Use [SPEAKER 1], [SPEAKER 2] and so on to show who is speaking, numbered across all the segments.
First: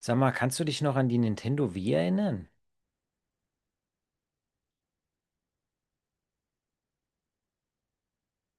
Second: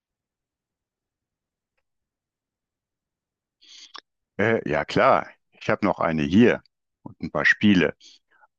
[SPEAKER 1] Sag mal, kannst du dich noch an die Nintendo Wii erinnern?
[SPEAKER 2] Ja klar, ich habe noch eine hier und ein paar Spiele,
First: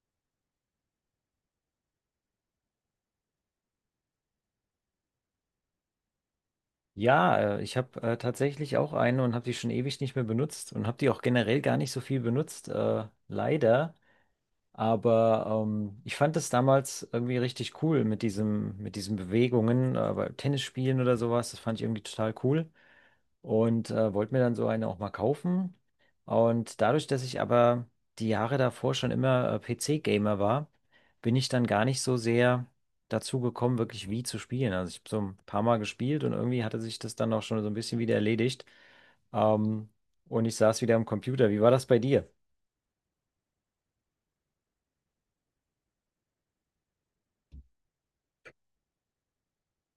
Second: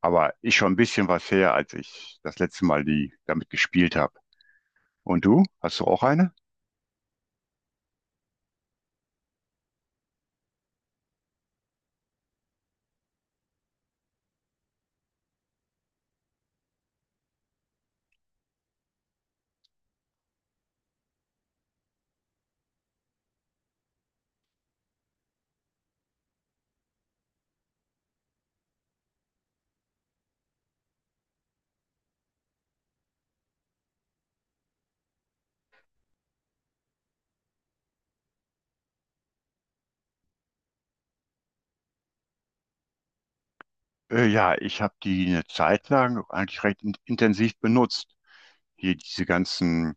[SPEAKER 2] aber ist schon ein bisschen was her, als ich das letzte Mal die damit gespielt habe. Und du, hast du auch eine?
[SPEAKER 1] Ja, ich habe tatsächlich auch eine und habe die schon ewig nicht mehr benutzt und habe die auch generell gar nicht so viel benutzt, leider. Aber ich fand das damals irgendwie richtig cool mit diesen Bewegungen, bei Tennisspielen oder sowas. Das fand ich irgendwie total cool und wollte mir dann so eine auch mal kaufen. Und dadurch, dass ich aber die Jahre davor schon immer PC-Gamer war, bin ich dann gar nicht so sehr dazu gekommen, wirklich Wii zu spielen. Also ich habe so ein paar Mal gespielt und irgendwie hatte sich das dann auch schon so ein bisschen wieder erledigt. Ähm, und ich saß wieder am Computer. Wie war das bei dir?
[SPEAKER 2] Ja, ich habe die eine Zeit lang eigentlich recht in intensiv benutzt. Hier diese ganzen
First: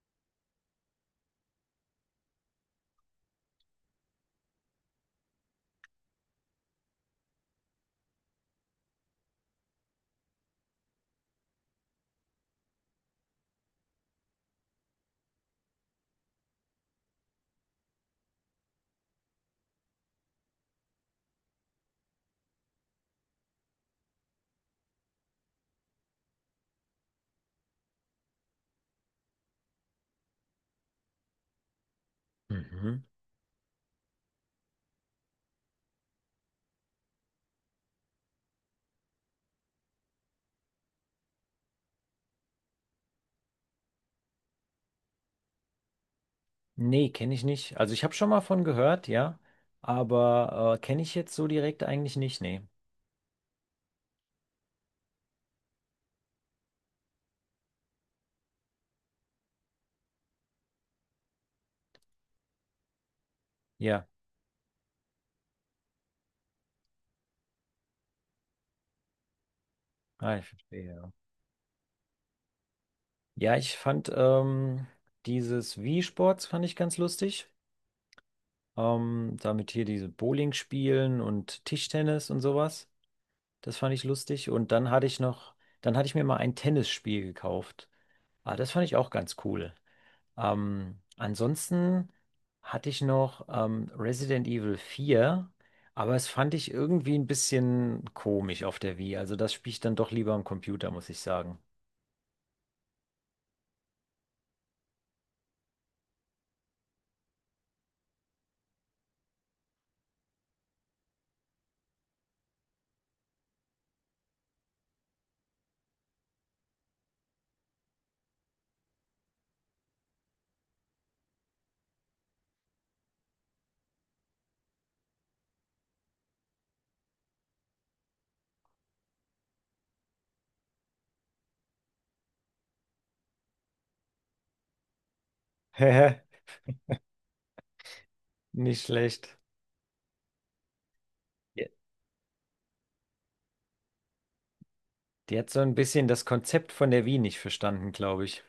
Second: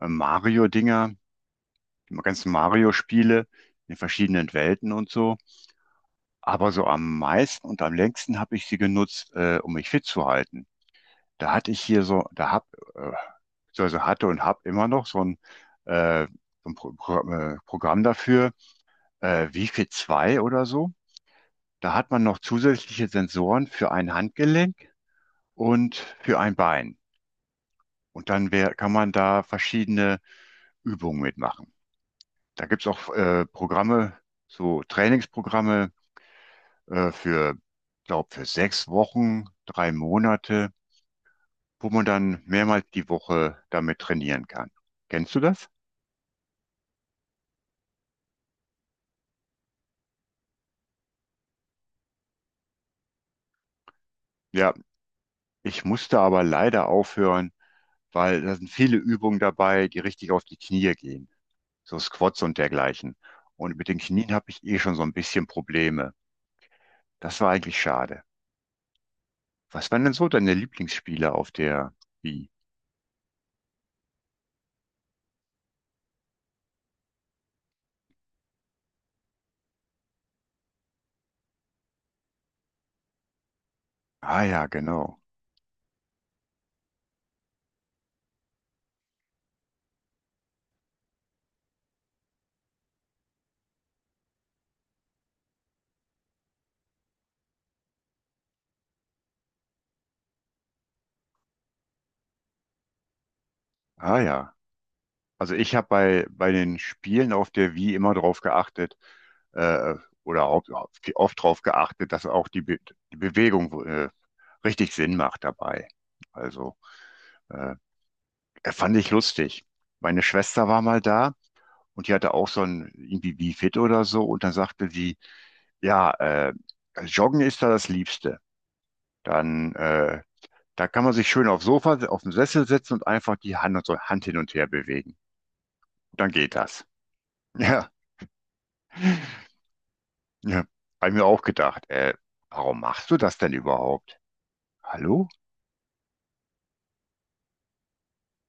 [SPEAKER 2] Mario-Dinger, die ganzen Mario-Spiele in verschiedenen Welten und so. Aber so am meisten und am längsten habe ich sie genutzt, um mich fit zu halten. Da hatte ich hier so, äh, beziehungsweise hatte und habe immer noch äh, so ein Programm dafür, Wi-Fi 2 oder so. Da hat man noch zusätzliche Sensoren für ein Handgelenk und für ein Bein. Und dann kann man da verschiedene Übungen mitmachen. Da gibt's
[SPEAKER 1] Mhm.
[SPEAKER 2] auch Programme, so Trainingsprogramme für, glaube für sechs Wochen, drei Monate, wo man dann mehrmals die Woche damit trainieren kann. Kennst du das?
[SPEAKER 1] Nee, kenne ich nicht. Also ich habe schon mal von gehört, ja, aber kenne ich jetzt so direkt eigentlich nicht, nee.
[SPEAKER 2] Ja, ich musste aber leider aufhören, weil da sind viele Übungen dabei, die richtig auf die Knie gehen. So Squats und dergleichen. Und mit den
[SPEAKER 1] Ja,
[SPEAKER 2] Knien habe ich eh schon so ein bisschen Probleme. Das war eigentlich schade. Was waren denn so
[SPEAKER 1] ah, ich
[SPEAKER 2] deine
[SPEAKER 1] verstehe. Ja,
[SPEAKER 2] Lieblingsspiele auf der Wii?
[SPEAKER 1] ja, ich fand dieses Wii-Sports fand ich ganz lustig. Damit hier diese Bowling spielen und Tischtennis und sowas. Das fand ich
[SPEAKER 2] Ah
[SPEAKER 1] lustig.
[SPEAKER 2] ja, genau.
[SPEAKER 1] Dann hatte ich mir mal ein Tennisspiel gekauft. Ah, das fand ich auch ganz cool. Ansonsten hatte ich noch Resident Evil vier, aber es fand ich irgendwie ein bisschen komisch auf der Wii. Also das spiele ich dann doch lieber am Computer, muss ich sagen.
[SPEAKER 2] Ah ja. Also ich habe bei den Spielen auf der Wii immer drauf geachtet, äh, oder oft drauf geachtet, dass auch die Bewegung richtig Sinn macht dabei. Also äh, er fand ich lustig. Meine Schwester war mal da und die hatte auch so ein irgendwie Bi-Fit oder so und dann sagte sie, ja, Joggen ist da das Liebste. Dann, äh, Da kann man sich schön aufs Sofa, auf dem Sessel setzen und einfach die Hand und so Hand hin und her bewegen. Dann geht das. Ja,
[SPEAKER 1] Nicht schlecht.
[SPEAKER 2] ja. Hab ich mir auch
[SPEAKER 1] Die
[SPEAKER 2] gedacht, warum machst du das denn überhaupt? Hallo?
[SPEAKER 1] die hat so ein bisschen das Konzept von der Wii nicht verstanden, glaube ich.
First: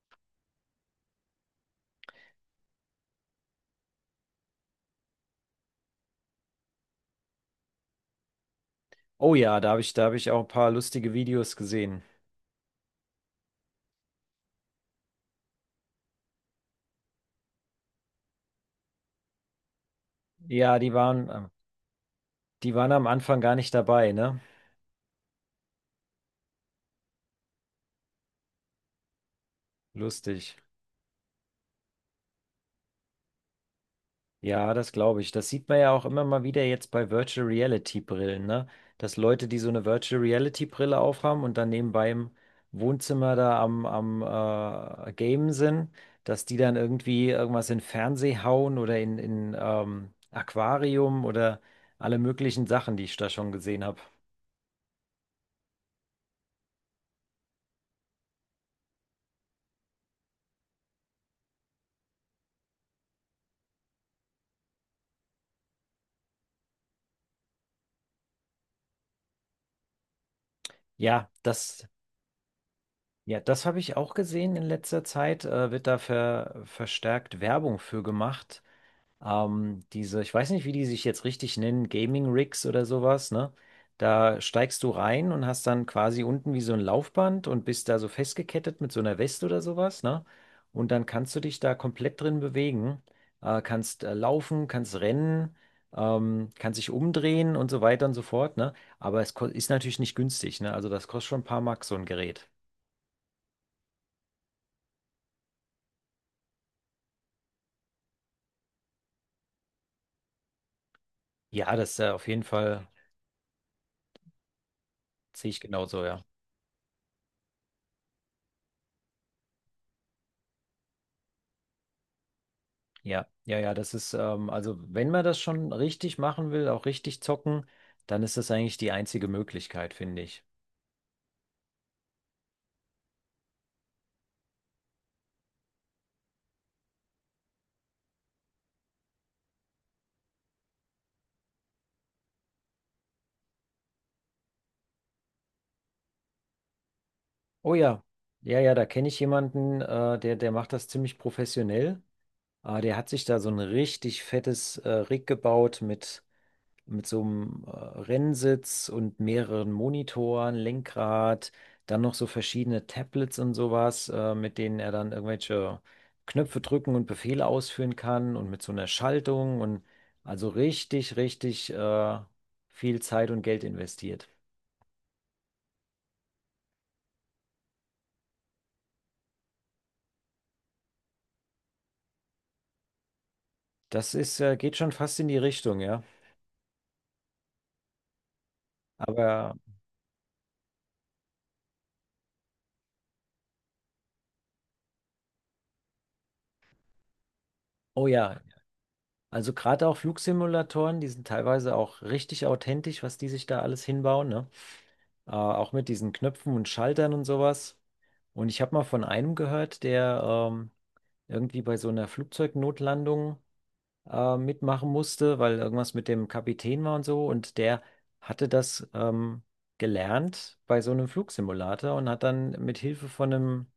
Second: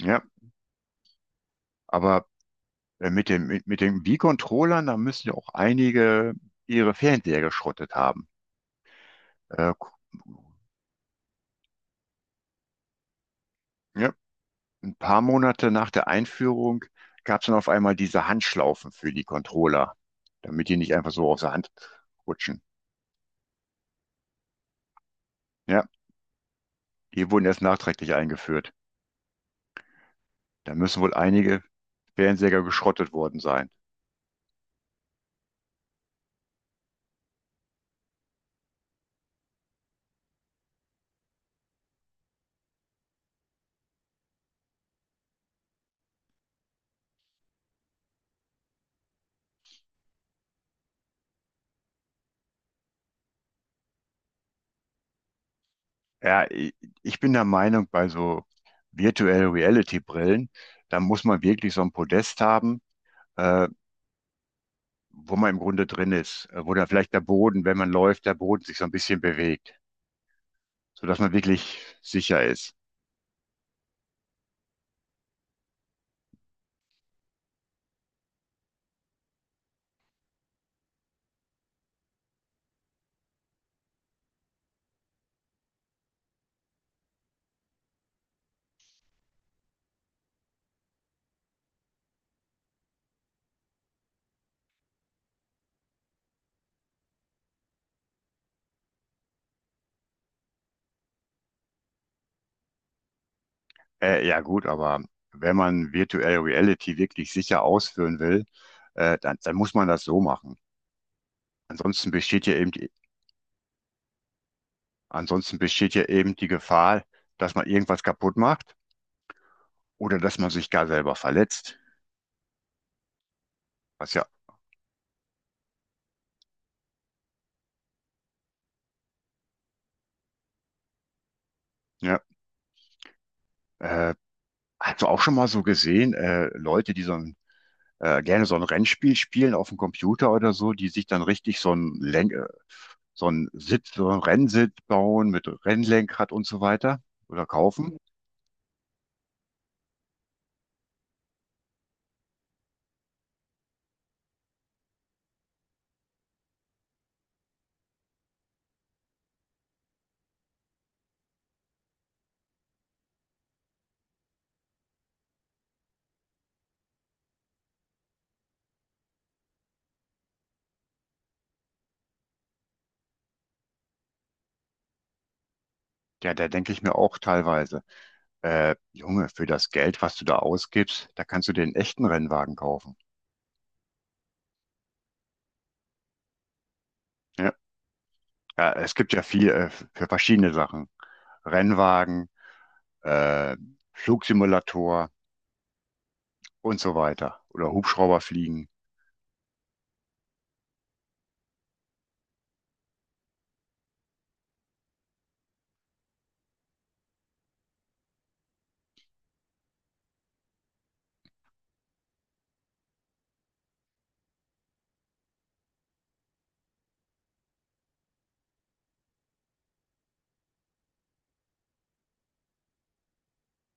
[SPEAKER 2] Ja, aber mit den Wii-Controllern, da müssen ja auch einige ihre Fernseher geschrottet haben.
[SPEAKER 1] Oh ja,
[SPEAKER 2] Äh,
[SPEAKER 1] da habe ich auch ein paar lustige Videos gesehen.
[SPEAKER 2] ja. Paar Monate nach der Einführung gab es dann auf einmal diese Handschlaufen für die Controller, damit die
[SPEAKER 1] Ja,
[SPEAKER 2] nicht einfach so aus der Hand rutschen.
[SPEAKER 1] die waren am Anfang gar nicht dabei, ne?
[SPEAKER 2] Ja, die wurden erst nachträglich eingeführt.
[SPEAKER 1] Lustig.
[SPEAKER 2] Da müssen wohl einige Fernseher geschrottet worden sein.
[SPEAKER 1] Ja, das glaube ich. Das sieht man ja auch immer mal wieder jetzt bei Virtual Reality Brillen, ne? Dass Leute, die so eine Virtual Reality Brille aufhaben und dann nebenbei im Wohnzimmer am Gamen sind, dass die dann irgendwie irgendwas in Fernseh hauen oder in Aquarium oder alle möglichen Sachen, die ich da schon gesehen habe.
[SPEAKER 2] Ja, ich bin der Meinung, bei so Virtual Reality Brillen, da muss man wirklich so ein Podest haben, äh, wo man im Grunde drin ist, wo da vielleicht der Boden, wenn man läuft, der Boden sich so ein bisschen bewegt, sodass
[SPEAKER 1] Ja,
[SPEAKER 2] man wirklich
[SPEAKER 1] das,
[SPEAKER 2] sicher ist.
[SPEAKER 1] ja, das habe ich auch gesehen in letzter Zeit. Wird da verstärkt Werbung für gemacht. Diese, ich weiß nicht, wie die sich jetzt richtig nennen, Gaming Rigs oder sowas, ne? Da steigst du rein und hast dann quasi unten wie so ein Laufband und bist da so festgekettet mit so einer Weste oder sowas, ne? Und dann kannst du dich da komplett drin bewegen, kannst laufen, kannst rennen, kannst dich umdrehen und so weiter und so fort, ne? Aber ist natürlich nicht günstig, ne? Also das kostet schon ein paar Mark, so ein Gerät.
[SPEAKER 2] Ja gut, aber wenn man Virtual Reality wirklich sicher ausführen will, dann muss man das so machen.
[SPEAKER 1] Ja, das
[SPEAKER 2] Ansonsten
[SPEAKER 1] auf jeden
[SPEAKER 2] besteht ja
[SPEAKER 1] Fall sehe ich genauso, ja.
[SPEAKER 2] eben die Gefahr, dass man irgendwas kaputt macht oder dass man sich gar selber verletzt.
[SPEAKER 1] Ja, ja, ja,
[SPEAKER 2] Was ja,
[SPEAKER 1] also wenn man das schon richtig machen will, auch richtig zocken, dann ist das eigentlich die einzige Möglichkeit, finde ich.
[SPEAKER 2] ja, äh, hast du auch schon mal so gesehen, Leute, die so ein, gerne so ein Rennspiel spielen auf dem Computer oder so, die sich dann richtig so ein Lenk, so ein Sitz, so ein Rennsitz bauen mit Rennlenkrad und so weiter oder
[SPEAKER 1] Oh
[SPEAKER 2] kaufen?
[SPEAKER 1] ja, ja, ja, da kenne ich jemanden, der macht das ziemlich professionell. Der hat sich da so ein richtig fettes, Rig gebaut mit so einem Rennsitz und mehreren Monitoren, Lenkrad, dann noch so verschiedene Tablets und sowas, mit denen er dann irgendwelche Knöpfe drücken und Befehle ausführen kann und mit so einer Schaltung und also richtig, richtig viel Zeit und Geld investiert.
[SPEAKER 2] Ja, da denke ich mir auch teilweise. Junge, für das Geld, was du da ausgibst, da kannst du dir einen echten Rennwagen kaufen.
[SPEAKER 1] Das ist, geht schon fast in die Richtung, ja.
[SPEAKER 2] Ja, ja, es gibt ja viel
[SPEAKER 1] Aber,
[SPEAKER 2] für verschiedene Sachen. Rennwagen, äh, Flugsimulator und so weiter. Oder
[SPEAKER 1] oh
[SPEAKER 2] Hubschrauber
[SPEAKER 1] ja,
[SPEAKER 2] fliegen.
[SPEAKER 1] also gerade auch Flugsimulatoren, die sind teilweise auch richtig authentisch, was die sich da alles hinbauen, ne? Äh, auch mit diesen Knöpfen und Schaltern und sowas. Und ich habe mal von einem gehört, der ähm, irgendwie bei so einer Flugzeugnotlandung mitmachen musste, weil irgendwas mit dem Kapitän war und so. Und der hatte das gelernt bei so einem Flugsimulator und hat dann mit Hilfe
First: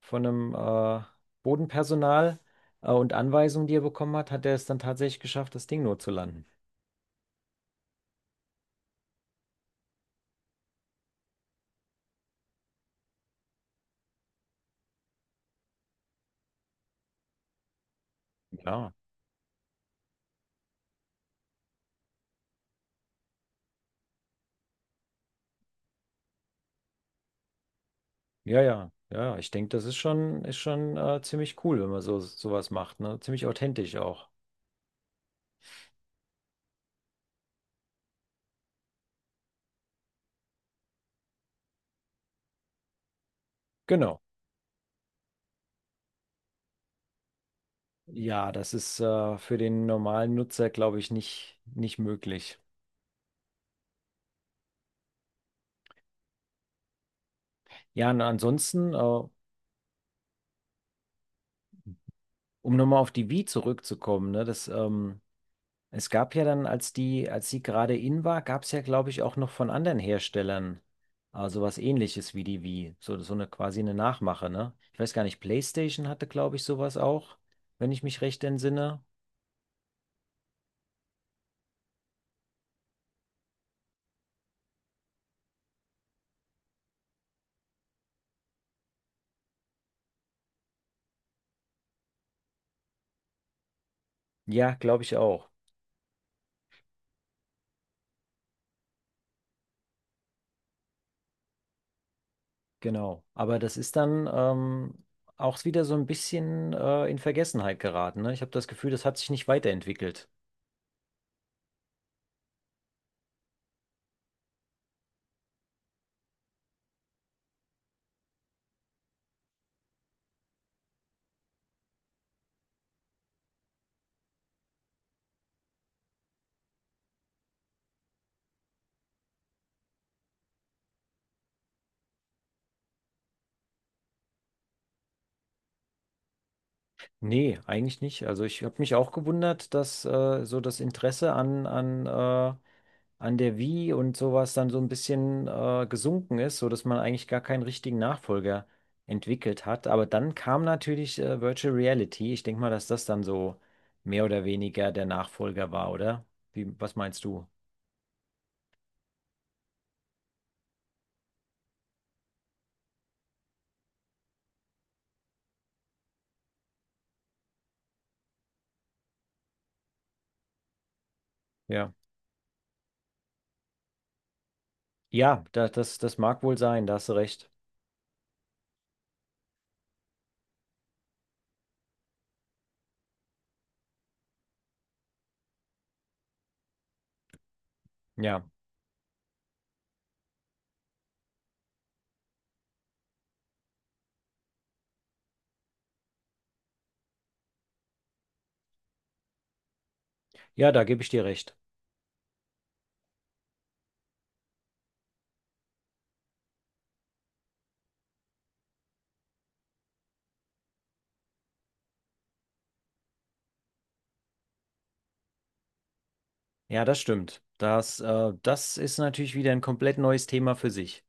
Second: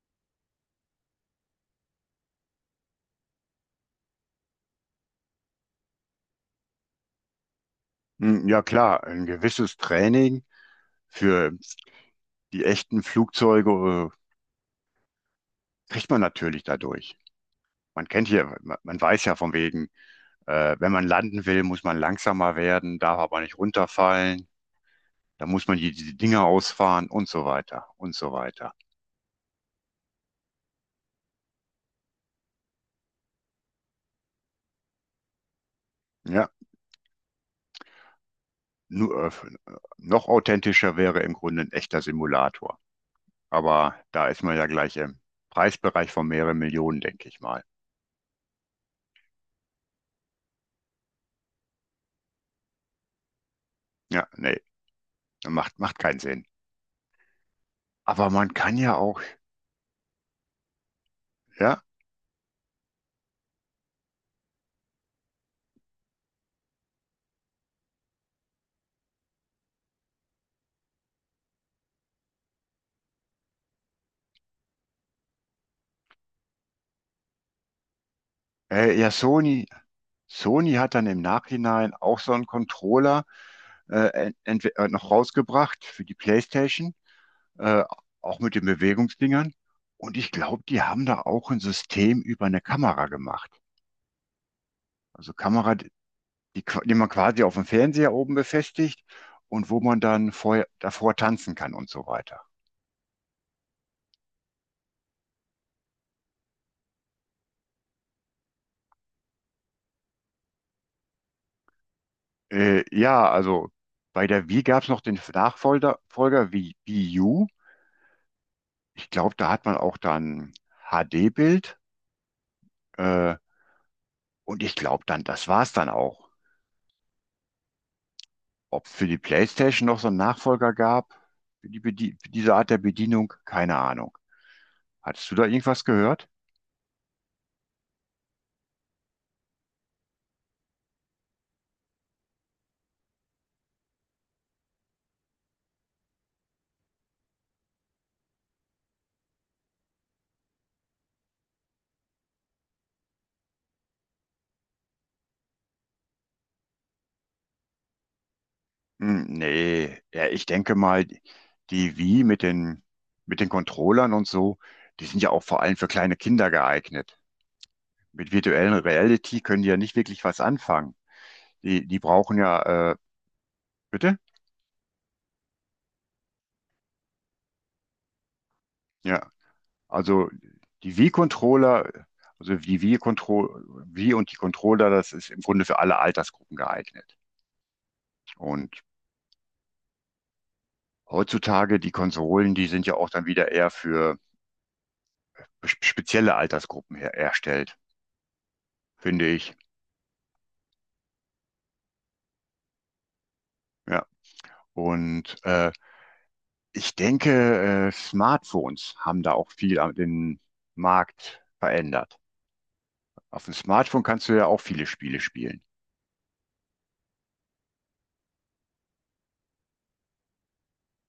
[SPEAKER 1] von einem Bodenpersonal und Anweisungen, die er bekommen hat, hat er es dann tatsächlich geschafft, das Ding notzulanden.
[SPEAKER 2] Hm, ja klar, ein gewisses Training für die echten Flugzeuge kriegt man natürlich dadurch. Man kennt hier,
[SPEAKER 1] Ja,
[SPEAKER 2] man weiß ja von wegen, wenn man landen will, muss man langsamer werden, darf aber nicht runterfallen, da muss man die Dinger ausfahren und so weiter und so
[SPEAKER 1] ja,
[SPEAKER 2] weiter.
[SPEAKER 1] ja, ja, ich denke, ist schon ziemlich cool, wenn man so sowas macht, ne? Ziemlich authentisch auch.
[SPEAKER 2] Ja, nur, äh, äh, noch authentischer wäre im Grunde ein echter Simulator. Aber
[SPEAKER 1] Genau.
[SPEAKER 2] da ist man ja gleich im Preisbereich von mehreren Millionen, denke ich mal.
[SPEAKER 1] Ja, das ist für den normalen Nutzer, glaube ich, nicht möglich.
[SPEAKER 2] Ja, nee, macht keinen Sinn.
[SPEAKER 1] Ja, und
[SPEAKER 2] Aber man kann
[SPEAKER 1] ansonsten,
[SPEAKER 2] ja auch, ja,
[SPEAKER 1] um nochmal auf die Wii zurückzukommen, ne, es gab ja dann, als die gerade in war, gab es ja, glaube ich, auch noch von anderen Herstellern sowas Ähnliches wie die Wii. So eine quasi eine Nachmache, ne? Ich weiß gar nicht, PlayStation hatte, glaube ich, sowas auch, wenn ich mich recht entsinne.
[SPEAKER 2] ja, Sony hat dann im Nachhinein auch so einen Controller noch rausgebracht für die PlayStation, äh, auch mit den Bewegungsdingern. Und ich glaube, die haben da auch ein System über eine Kamera gemacht.
[SPEAKER 1] Ja, glaube ich
[SPEAKER 2] Also
[SPEAKER 1] auch.
[SPEAKER 2] Kamera die man quasi auf dem Fernseher oben befestigt und wo man davor tanzen kann und so weiter.
[SPEAKER 1] Genau. Aber das ist dann auch wieder so ein bisschen in Vergessenheit geraten. Ne? Ich habe das Gefühl, das hat sich nicht weiterentwickelt.
[SPEAKER 2] Ja, also bei der Wii gab es noch den Nachfolger Folger wie Wii U. Ich glaube, da hat man auch dann HD-Bild. Äh, und ich glaube dann, das war's dann auch. Ob es für die PlayStation noch so einen Nachfolger gab, für für diese Art der Bedienung, keine Ahnung. Hattest du da irgendwas gehört?
[SPEAKER 1] Nee, eigentlich nicht. Also ich habe mich auch gewundert, dass so das Interesse an der Wii und sowas dann so ein bisschen gesunken ist, sodass man eigentlich gar keinen richtigen Nachfolger entwickelt hat. Aber dann kam natürlich Virtual Reality. Ich denke mal, dass das dann so mehr oder weniger der Nachfolger war, oder? Wie, was meinst du?
[SPEAKER 2] Hm, nee, ja, ich denke mal, die Wii mit mit den Controllern und so, die sind ja auch vor allem für kleine Kinder geeignet. Mit virtuellen Reality können die ja nicht wirklich was anfangen.
[SPEAKER 1] Ja.
[SPEAKER 2] Die brauchen ja, bitte?
[SPEAKER 1] Ja, das mag wohl sein, da hast du recht.
[SPEAKER 2] Ja, also die Wii-Controller, also Wii und die Controller, das ist im Grunde für alle Altersgruppen geeignet.
[SPEAKER 1] Ja,
[SPEAKER 2] Und heutzutage, die Konsolen, die sind ja auch dann wieder eher für spezielle Altersgruppen her erstellt, finde ich.
[SPEAKER 1] ja, da gebe ich dir recht.
[SPEAKER 2] Ja, und ich denke, Smartphones haben da auch viel den Markt verändert. Auf dem Smartphone kannst du ja auch viele Spiele spielen.
[SPEAKER 1] Ja, das stimmt. Das, das ist natürlich wieder ein komplett neues Thema für sich.